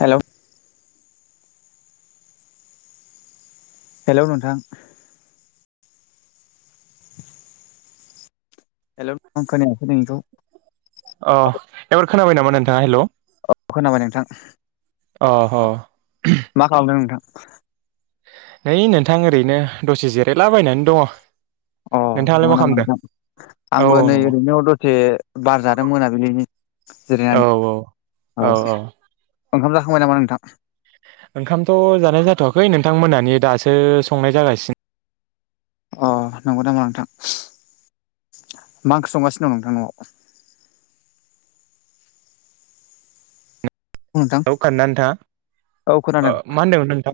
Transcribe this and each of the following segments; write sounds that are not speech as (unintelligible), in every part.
Hello hello नोंथां hello आं खोनायाखै नोंनिखौ अ एबार खोनाबाय नामा नोंथाङा हेलौ औ खोनाबाय नोंथां अ अ मा खालामदों नोंथां है नोंथां ओरैनो दसे जिरायलाबायनानै दङ अ नोंथाङालाय नंगौ मा नामा खालामदों नोंथां औ आंबो औ नै नंगौ ओरैनो दसे बार जादों मोनाबिलिनि औ जिरायनानै औ औ औ ओखाम जाखांबाय नामा नोंथां ओंखामथ जानाय जाथवाखै नोंथां मोनानि दासो संनाय जागासिनो अ नंगौ नामा नोंथां मा ओंख्रि संगासिनो दं नोंथां न'वाव नोंथां औ खोनादोंना औ नोंथाङा ओ खोनादों मा होनदोंमोन नोंथां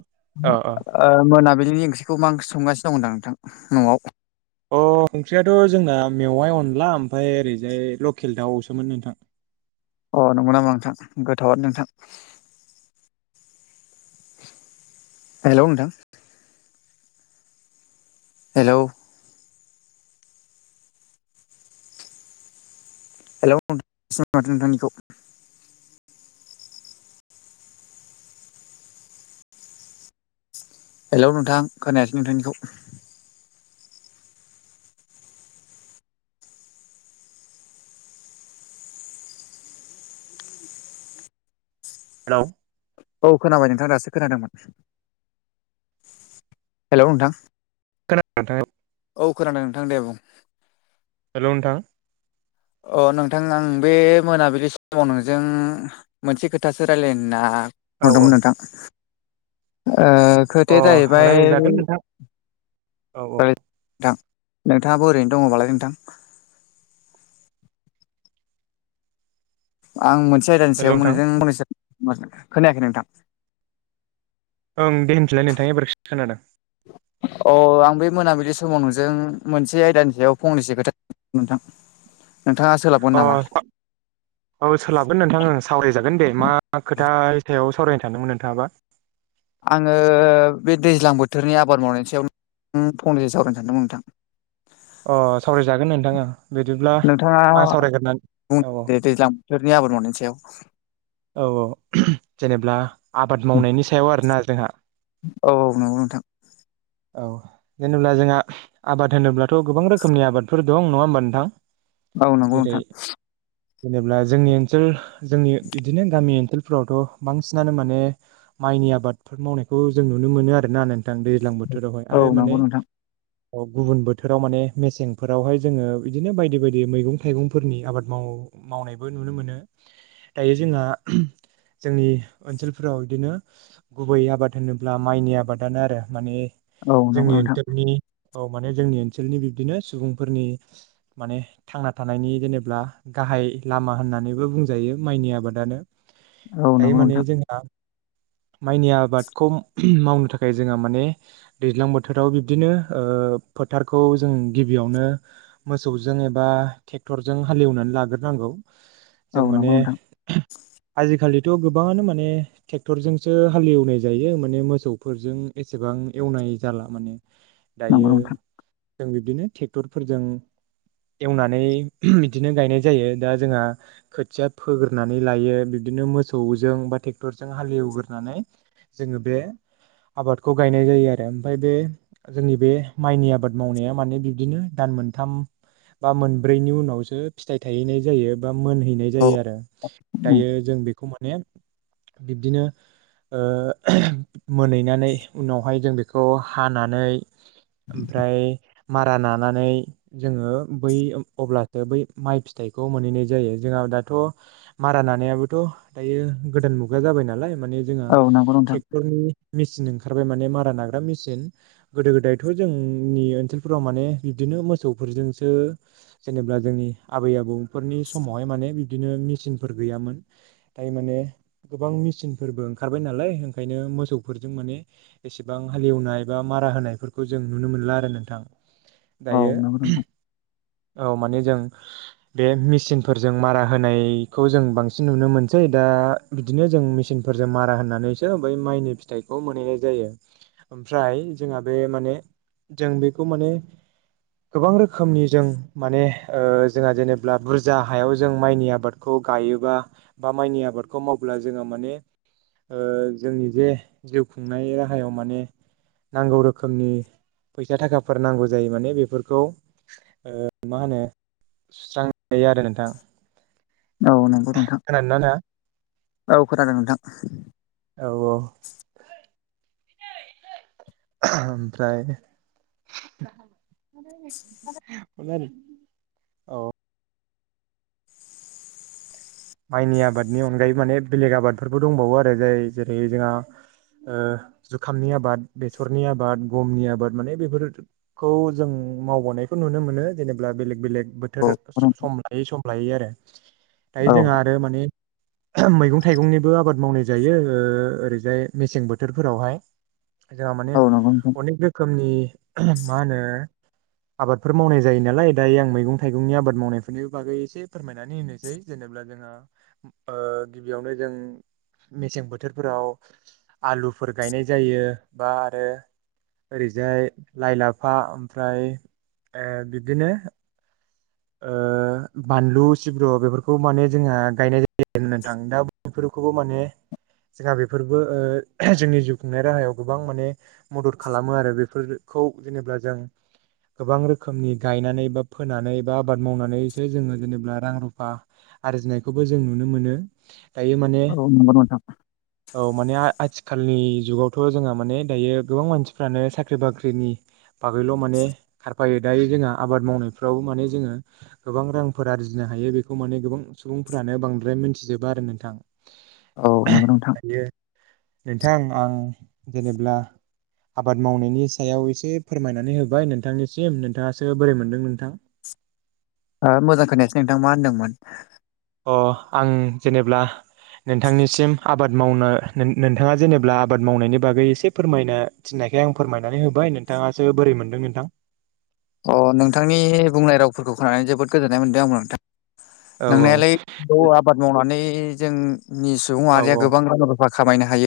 अ अ ओ मोनाबिलिनि ओंख्रिखौ मा ओंख्रि संगासिनो दं दां नोंथां न'वाव अ ओंख्रियाथ जोंना मेवाइ अनला ओमफ्राय ओरैजाय लकेल दाउसोमोन नोंथां अ नंगौ नामा नोंथां गोथावानो नोंथां हेलौ नोंथां हेलौ हेलौ (unintelligible) माथो नोंथांनिखौ हेलौ नोंथां खोनायासै नोंथांनिखौ हेलौ औ खोनाबाय नोंथां दासो खोनादोंमोन हेलौ नोंथां खोनादों नोंथाङा औ खोनादों नोंथां दे बुं हेलौ नोंथां अ नोंथां आं बे मोनाबिलि समाव नोंजों मोनसे खोथासो रायलायनो होनना फन औ हरदोंमोन नोंथां ओ औ अ खोथाया जाहैबाय रायज्लायजागोन नोंथां औ औ नोंथां नोंथाङाबो ओरैनो दङबालाय नोंथां आं मोनसे आयदानि हेलौ सायाव नोंथां नोंजों फंनैसे खोनायाखै नोंथां ओं दे होनफिलाय नोंथां एबार खोनादों अ आं बे मोनाबिलि समाव नोंजों मोनसे आयदानि सायाव फंनैसो खोथा नोंथां नोंथाङा सोलाबगोन अ नामा औ सोलाबगोन नोंथां सावरायजागोन दे मा मा खोथानि सायाव सावरायनो सानदोंमोन नोंथाङाबा आङो बे दैज्लां बोथोरनि आबाद मावनायनि सायावनों फंनैसो सावरायनो सानदोंमोन नोंथां अ सावरायजागोन नोंथां अ नोंथाङा औ औ बुंग्रोदो दैज्लां बोथोरनि आबाद मावनायनि सायाव औ औ जेनेब्ला आबाद मावनायनि सायाव आरोना जोंहा औ औ नंगौ नोंथां औ जेनेबा जोंहा आबाद होनोब्लाथ गोबां रोखोमनि आबादफोर दं नङा होमबा नोंथां औ नंगौ नोंथां जेरै जेनेल्बा जोंनि ओनसोल जोंनि बिदिनो गामि ओनसोल फोरावथ बांसिनानो माने माइनि आबादफोर मावनायखौ जों नुनो मोनो आरोना नोंथां दैज्लां बोथोरावहाय औ आरो नंगौ माने नोंथां औ गुबुन बोथोराव माने मेसेंफोरावहाय जोङो बिदिनो बायदि बायदि मैगं थाइगंफोरनि आबाद मावो मावनायबो नुनो मोनो दायो जोंहा जोंनि ओनसोलफोराव बिदिनो गुबै आबाद होनोब्ला माइनि आबादानो आरो माने औ नंगौ जोंनि नोंथां ओनसोलनि औ माने जोंनि ओनसोलनि बिब्दिनो सुबुंफोरनि माने थांना थानायनि जेनेबा गाहाय लामा होननानैबो बुंजायो माइनि आबादानो औ दायो नंगौ माने नोंथां जोंहा माइनि आबादखौ मावनो थाखाय जोंहा माने दैज्लां बोथोराव बिब्दिनो फोथारखौ जों गिबियावनो मोसौजों एबा ट्रेक्टरजों हालेवनानै लाग्रोनांगौ औ जों नंगौ माने नोंथां आजिखालिथ गोबाङानो माने ट्रेक्टरजोंसो हालेवनाय जायो माने मोसौफोरजों एसेबां एवनाय जाला माने नंगौ दायो नोंथां जों बिबदिनो ट्रेक्टरफोरजों एवनानै बिदिनो गायनाय जायो दा जोंहा खोथिया फोग्रोनानै लायो बिदिनो मोसौजों बा ट्रेक्टरजों हालेवग्रोनानै जोङो बे आबादखौ गायनाय जायो आरो ओमफ्राय बे जोंनि बे माइनि आबाद मावनाया माने बिबदिनो दान मोनथाम बा मोनब्रैनि उनावसो फिथाइ थायहैनाय जायो बा मोनहैनाय औ जायो आरो उम, दायो जों बेखौ मोन बिब्दिनो मोनहैनानै उनावहाय जों बे बेखौ हानानै ओमफ्राय मारा नानानै जोङो बै अब्लासो बै माइ फिथाइखौ मोनहैनाय जायो जोंहा दाथ' मारा नानायाबोथ' दायो गोदान मुगा जाबाय नालाय माने जोंहा औ नंगौ नोंथां ट्रेक्टरनि मेसिन ओंखारबाय माने मारा नाग्रा मेसिन गोदो गोदायथ' जोंनि ओनसोलफोराव माने बिबदिनो मोसौफोरजोंसो जेनेबा जोंनि आबै आबौफोरनि समावहाय माने बिब्दिनो मेचिनफोर गैयामोन ओमफ्राय माने गोबां मेचिनफोरबो ओंखारबाय नालाय ओंखायनो मोसौफोरजों माने एसे गोबां हालेवनाय बा मारा होनायफोरखौ जों नुनो मोनला आरो नोंथां औ दायो नंगौ नोंथां औ माने जों बे मेचिनफोरजों मारा होनायखौ जों बांसिन नुनो मोनसै दा बिदिनो जों मेसिनफोरजों मारा होनानैसो बै माइनि फिथाइखौ मोनहैनाय जायो ओमफ्राय जोंहा बे माने जों बेखौ माने गोबां रोखोमनि जों माने जोंहा जेनेब्ला बुरजा हायाव जों माइनि आबाद खौ गायोबा बा माइनि आबादखौ मावब्ला जोङो माने जोंनि जे जिउ खुंनाय राहायाव माने नांगौ रोखोमनि फैसा थाखाफोर नांगौ जायो माने बेफोरखौ मा होनो सुस्रांयो आरो नोंथां औ नंगौ नोंथां खोनादोंना नोंथाङा औ खोनादों नोंथां औ औ ओमफ्राय औ माइनि आबादनि अनगायै माने बेलेग आबादफोरबो दंबावो आरो जाय जेरै जोंहा जुखामनि आबाद बेसरनि आबाद गमनि आबाद माने बेफोर खौ जों मावबोनायखौ नुनो मोनो जेनेब्ला बेलेग बेलेग औ बोथोर सम लायै सम लायै आरो दायो जोंहा आरो माने (inaudible) मैगं थाइगंनिबो आबाद मावनाय जायो ओरैजाय मेसें बोथोरफोरावहाय जोंहा माने औ नंगौ नोंथां अनेक रोखोमनि मा होनो आबादफोर मावनाय जायो नालाय दायो आं मैगं थाइगंनि आबाद मावनायफोरनि बागै एसे फोरमायनानै होनोसै। जेनेबा जोंहा गिबियावनो जों मेसें बोथोरफोराव आलुफोर गायनाय जायो बा आरो ओरैजाय लाइ लाफा ओमफ्राय बिब्दिनो बानलु सिब्रु बेफोरखौ माने जोंहा गायनाय जायो। (unintelligible) नोंथां दा बेफोरखौबो माने जोंहा बेफोरबो जोंनि जिउ खुंनाय राहायाव गोबां माने मदद खालामो आरो बेफोरखौ जेनेबा जों गोबां रोखोमनि गायनानै बा फोनानै बा आबाद मावनानैसो जोङो जेनेबा रां रुफा आरजिनायखौबो जों नुनो मोनो। थायो माने औ नंगौ नोंथां औ माने आथिखालनि जुगावथ' जोंहा माने दायो गोबां मानसिफ्रानो साख्रि बाख्रिनि बागैल' माने खारफायो दायो जोंहा आबाद मावनायफ्राव माने जोङो गोबां रांफोर आरजिनो हायो बेखौ माने गोबां सुबुंफ्रानो बांद्राय मिथिजोबा आरो नोंथां औ नंगौ नोंथां दायो नोंथां आं जेनेब्ला आबाद मावनायनि सायाव एसे फोरमायनानै होबाय नोंथांनिसिम नोंथाङासो बोरै मोनदों नोंथां? आ मोजां खोननायासै नोंथां मा होन्दोंमोन? अ आं जेनेब्ला नोंथांनिसिम आबाद मावनो नोंथाङा जेनेबा आबाद मावनायनि बागै एसे फोरमायना थिननायखाय आं फोरमायनानै होबाय नोंथाङासो बोरै मोनदों नोंथां? अ नोंथांनि बुंनाय रावफोरखौ खोनानानै जोबोद गोजोननाय मोनदों आं नोंथां औ नोंनायालाय बे आबाद मावनानै जोंनि सुबुं औ माहारिया गोबां रां रुफा खामायनो हायो।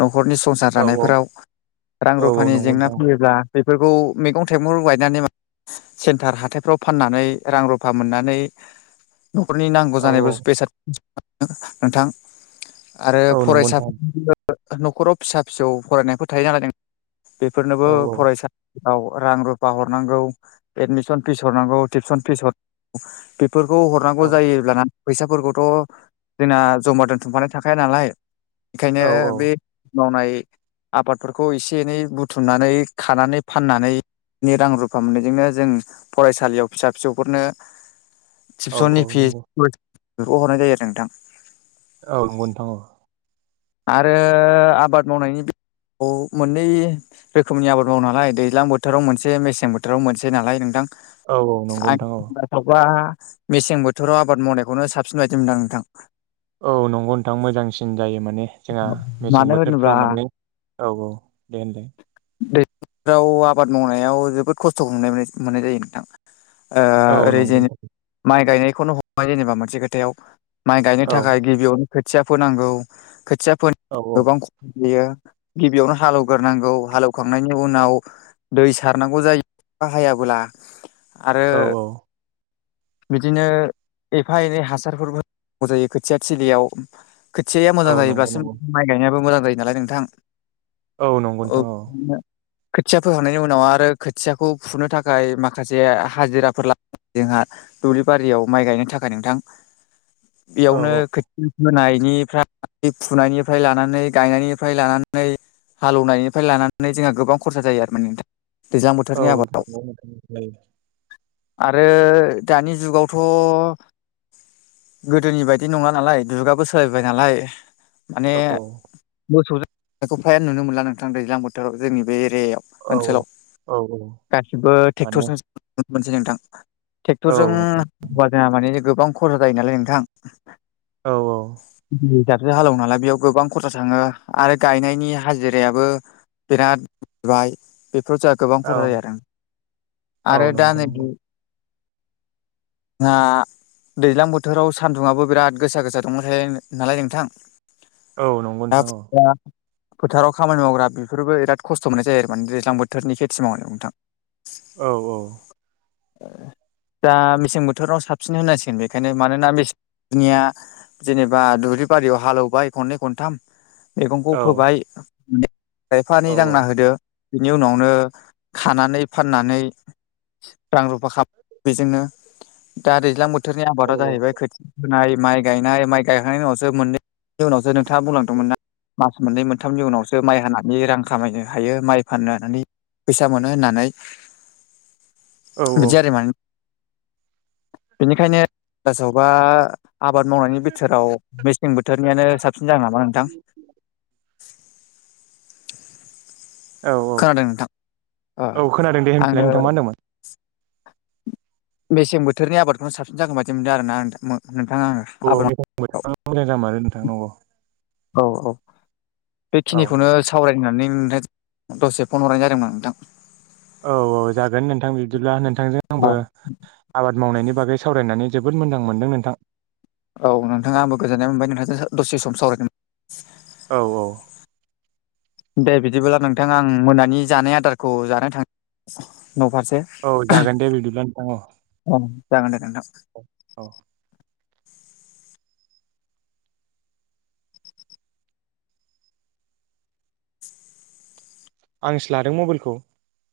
न'खरनि संसार औ औ जानायफोराव रां औ औ रुफानि नंगौ जेंना नोंथां फैयोब्ला बेफोरखौ मैगं थाइगं गायनानै सेन्टार हाथायफ्राव फाननानै रां रुफा मोननानै न'खरनि नांगौ औ जानाय (unintelligible) औ बेसाद नोंथां आरो औ नंगौ नोंथां फरायसाफोर न'खराव फिसा फिसौ फरायनायफोर थायो नालाय जों बेफोरनोबो औ फरायसालियाव रां रुफा हरनांगौ। एडमिसन फिस हरनांगौ टिउसन फिस हरनांगौ बेफोरखौ औ हरनांगौ जायोब्लाना फैसाफोरखौथ' जोंना जमा दोनथुमखानाय थाखाया नालाय औ बेखायनो बे मावनाय आबादफोरखौ एसे एनै बुथुमनानै खानानै फाननानै रां रुफा फा मोननायजोंनो जों फरायसालियाव फिसा फिसौफोरनो औ टिउसननि औ नंगौ फिसखौ हरनाय जायो आरो नोंथां। औ नंगौ नोंथां औ आरो आबाद मावनायनि बेलायाव मोननै रोखोमनि आबाद मावो नालाय दैज्लां बोथोराव मोनसे मेसें बोथोराव मोनसे नालाय नोंथां औ औ नंगौ नोंथां औ आंनि मथेबा मेसें बोथोराव आबाद मावनायखौनो साबसिन बायदि मोनदां नोंथां। औ नंगौ नोंथां मोजांसिन जायो माने। जोंहा मेसें मानो होनोब्ला बोथोरफ्राव मोननै औ औ दे होनदो फ्राव आबाद मावनायाव जोबोद खस्थ'खौ मोननाय जायो नोंथां। औ ओरै नंगौ जेनेबा नोंथां माइ गायनायखौनो हमबाय जेनेबा मोनसे खोथायाव माइ गायनो औ थाखाय गिबियावनो खोथिया फोनांगौ खोथिया फोन औ औ गोबां ख बियो गिबियावनो हाल एवग्रोनांगौ हाल एवखांनायनि उनाव दै सारनांगौ जायो अखा हायाब्ला आरो औ औ बिदिनो एफा एनै हासारफोर होनांगौ जायो खोथिया थिलियाव खथियाया मोजां औ जायो नंगौ नंगौ माइ गायनायाबो मोजां जायो नालाय नोंथां औ नंगौ औ नोंथां खोथिया फोखांनायनि उनाव आरो खोथियाखौ फुनो थाखाय माखासे हाजिराफोर ला जोंहा दुब्लि बारियाव माइ गायनो थाखाय नोंथां बेयावनो औ खोथिया फोनायनिफ्राय बे फुनायनिफ्राय लानानै गायनायनिफ्राय लानानै हाल एवनायनिफ्राय लानानै जोंहा गोबां खरसा जायो आरो माने नोंथां दैज्लां औ बोथोरनि आबादाव नंगौ नोंथां जायो आरो दानि जुगावथ' गोदोनि बायदि नङा नालाय जुगाबो सोलायबाय नालाय माने औ मोसौ खौ फ्रायानो नुनो मोनला नोंथां दैज्लां बोथोराव जोंनि बे एरियायाव औ ओनसोलाव औ औ गासिबो माने ट्रेक्टरजों मोनसै नोंथां औ ट्रेक्टरजों हा जोंहा माने गोबां खरहा जायो नालाय नोंथां औ औ हिसाबसो हालेव नालाय बेयाव गोबां खरसा थांङो आरो गायनायनि हाजिरायाबो बिराद बाय बेफोराव जा गोबां औ खहा जायो आरो आरो औ दा नंगौ नै नंगौ जोंहा दैज्लां बोथोराव सान्दुंङा आबो बिराद गोसा गोसा दुंबाय थायो नालाय नोंथां औ नंगौ नोंथां औ (unintelligible) फोथाराव खामानि मावग्रा बेफोरबोराद खस्थ' मोननाय जायो आरो माने दैज्लां बोथोरनि खेथि मावोदों नोंथां (inaudible) औ औ दा मेसें बोथोराव साबसिन होनांसिगोन बेखायनो मानोना मेसेंनिया जेनेबा दुब्लि बारियाव हालेौबाय खननै खनथाम मैगंखौ औ फोबाय खायफानि औ दांना होदो बिनि उनावनो खानानै फाननानै रां रुफा खालाम बेजोंनो दा दैज्लां बोथोर बोथोरनि औ आबादा जाहैबाय खोथिया फोनाय माइ गायनाय माइ गायखांनायनि उनाव जों मोनैनि उनावसो नोंथांङा बुंलांदोंमोन ना मास मोननै मोनथामनि उनावसो माइ हानानै रां खामायनो हायो माइ फाननो हनानै फैसा मोनो होननानै औ बिदि आरो माने बेनिखायनो सोआवबा आबाद मावनायनि बिथोराव मेसें बोथोरनियानो साबसिन जागोन नामा नोंथां (inaudible) औ औ खोनादों नोंथां ओ औ खोनादों दे होनफिनलाय आङो नोंथां मा होनदोंमोन बेसें बोथोरनि आबादखौनो साबसिन जागोन बाददि मोनदों आरोना नोंथांङा आंङो अ मोजां मोजां जामारो नोंथां नंगौ औ औ औ बेखिनिखौनो सावरायनानै नोंथां दसे फन हरनाय जादोंमोन नोंथां औ औ जागोन नोंथां बिदिब्ला नोंथांजों आंबो आबाद मावनायनि बागै सावरायनानै जोबोद मोजां मोनदों नोंथां औ नोंथांङा आंबो गोजोन्नाय मोनबाय नोंथांजों दसे सम सावरायगोन औ औ दे बिदिब्लाब्ला नोंथां आं मोनानि जानाय आदारखौ जानो थां न'फारसे औ जागोन दे बिदिब्ला नोंथां औ अ जागोन दे नोंथां औ आंसो लादों मबाइलखौ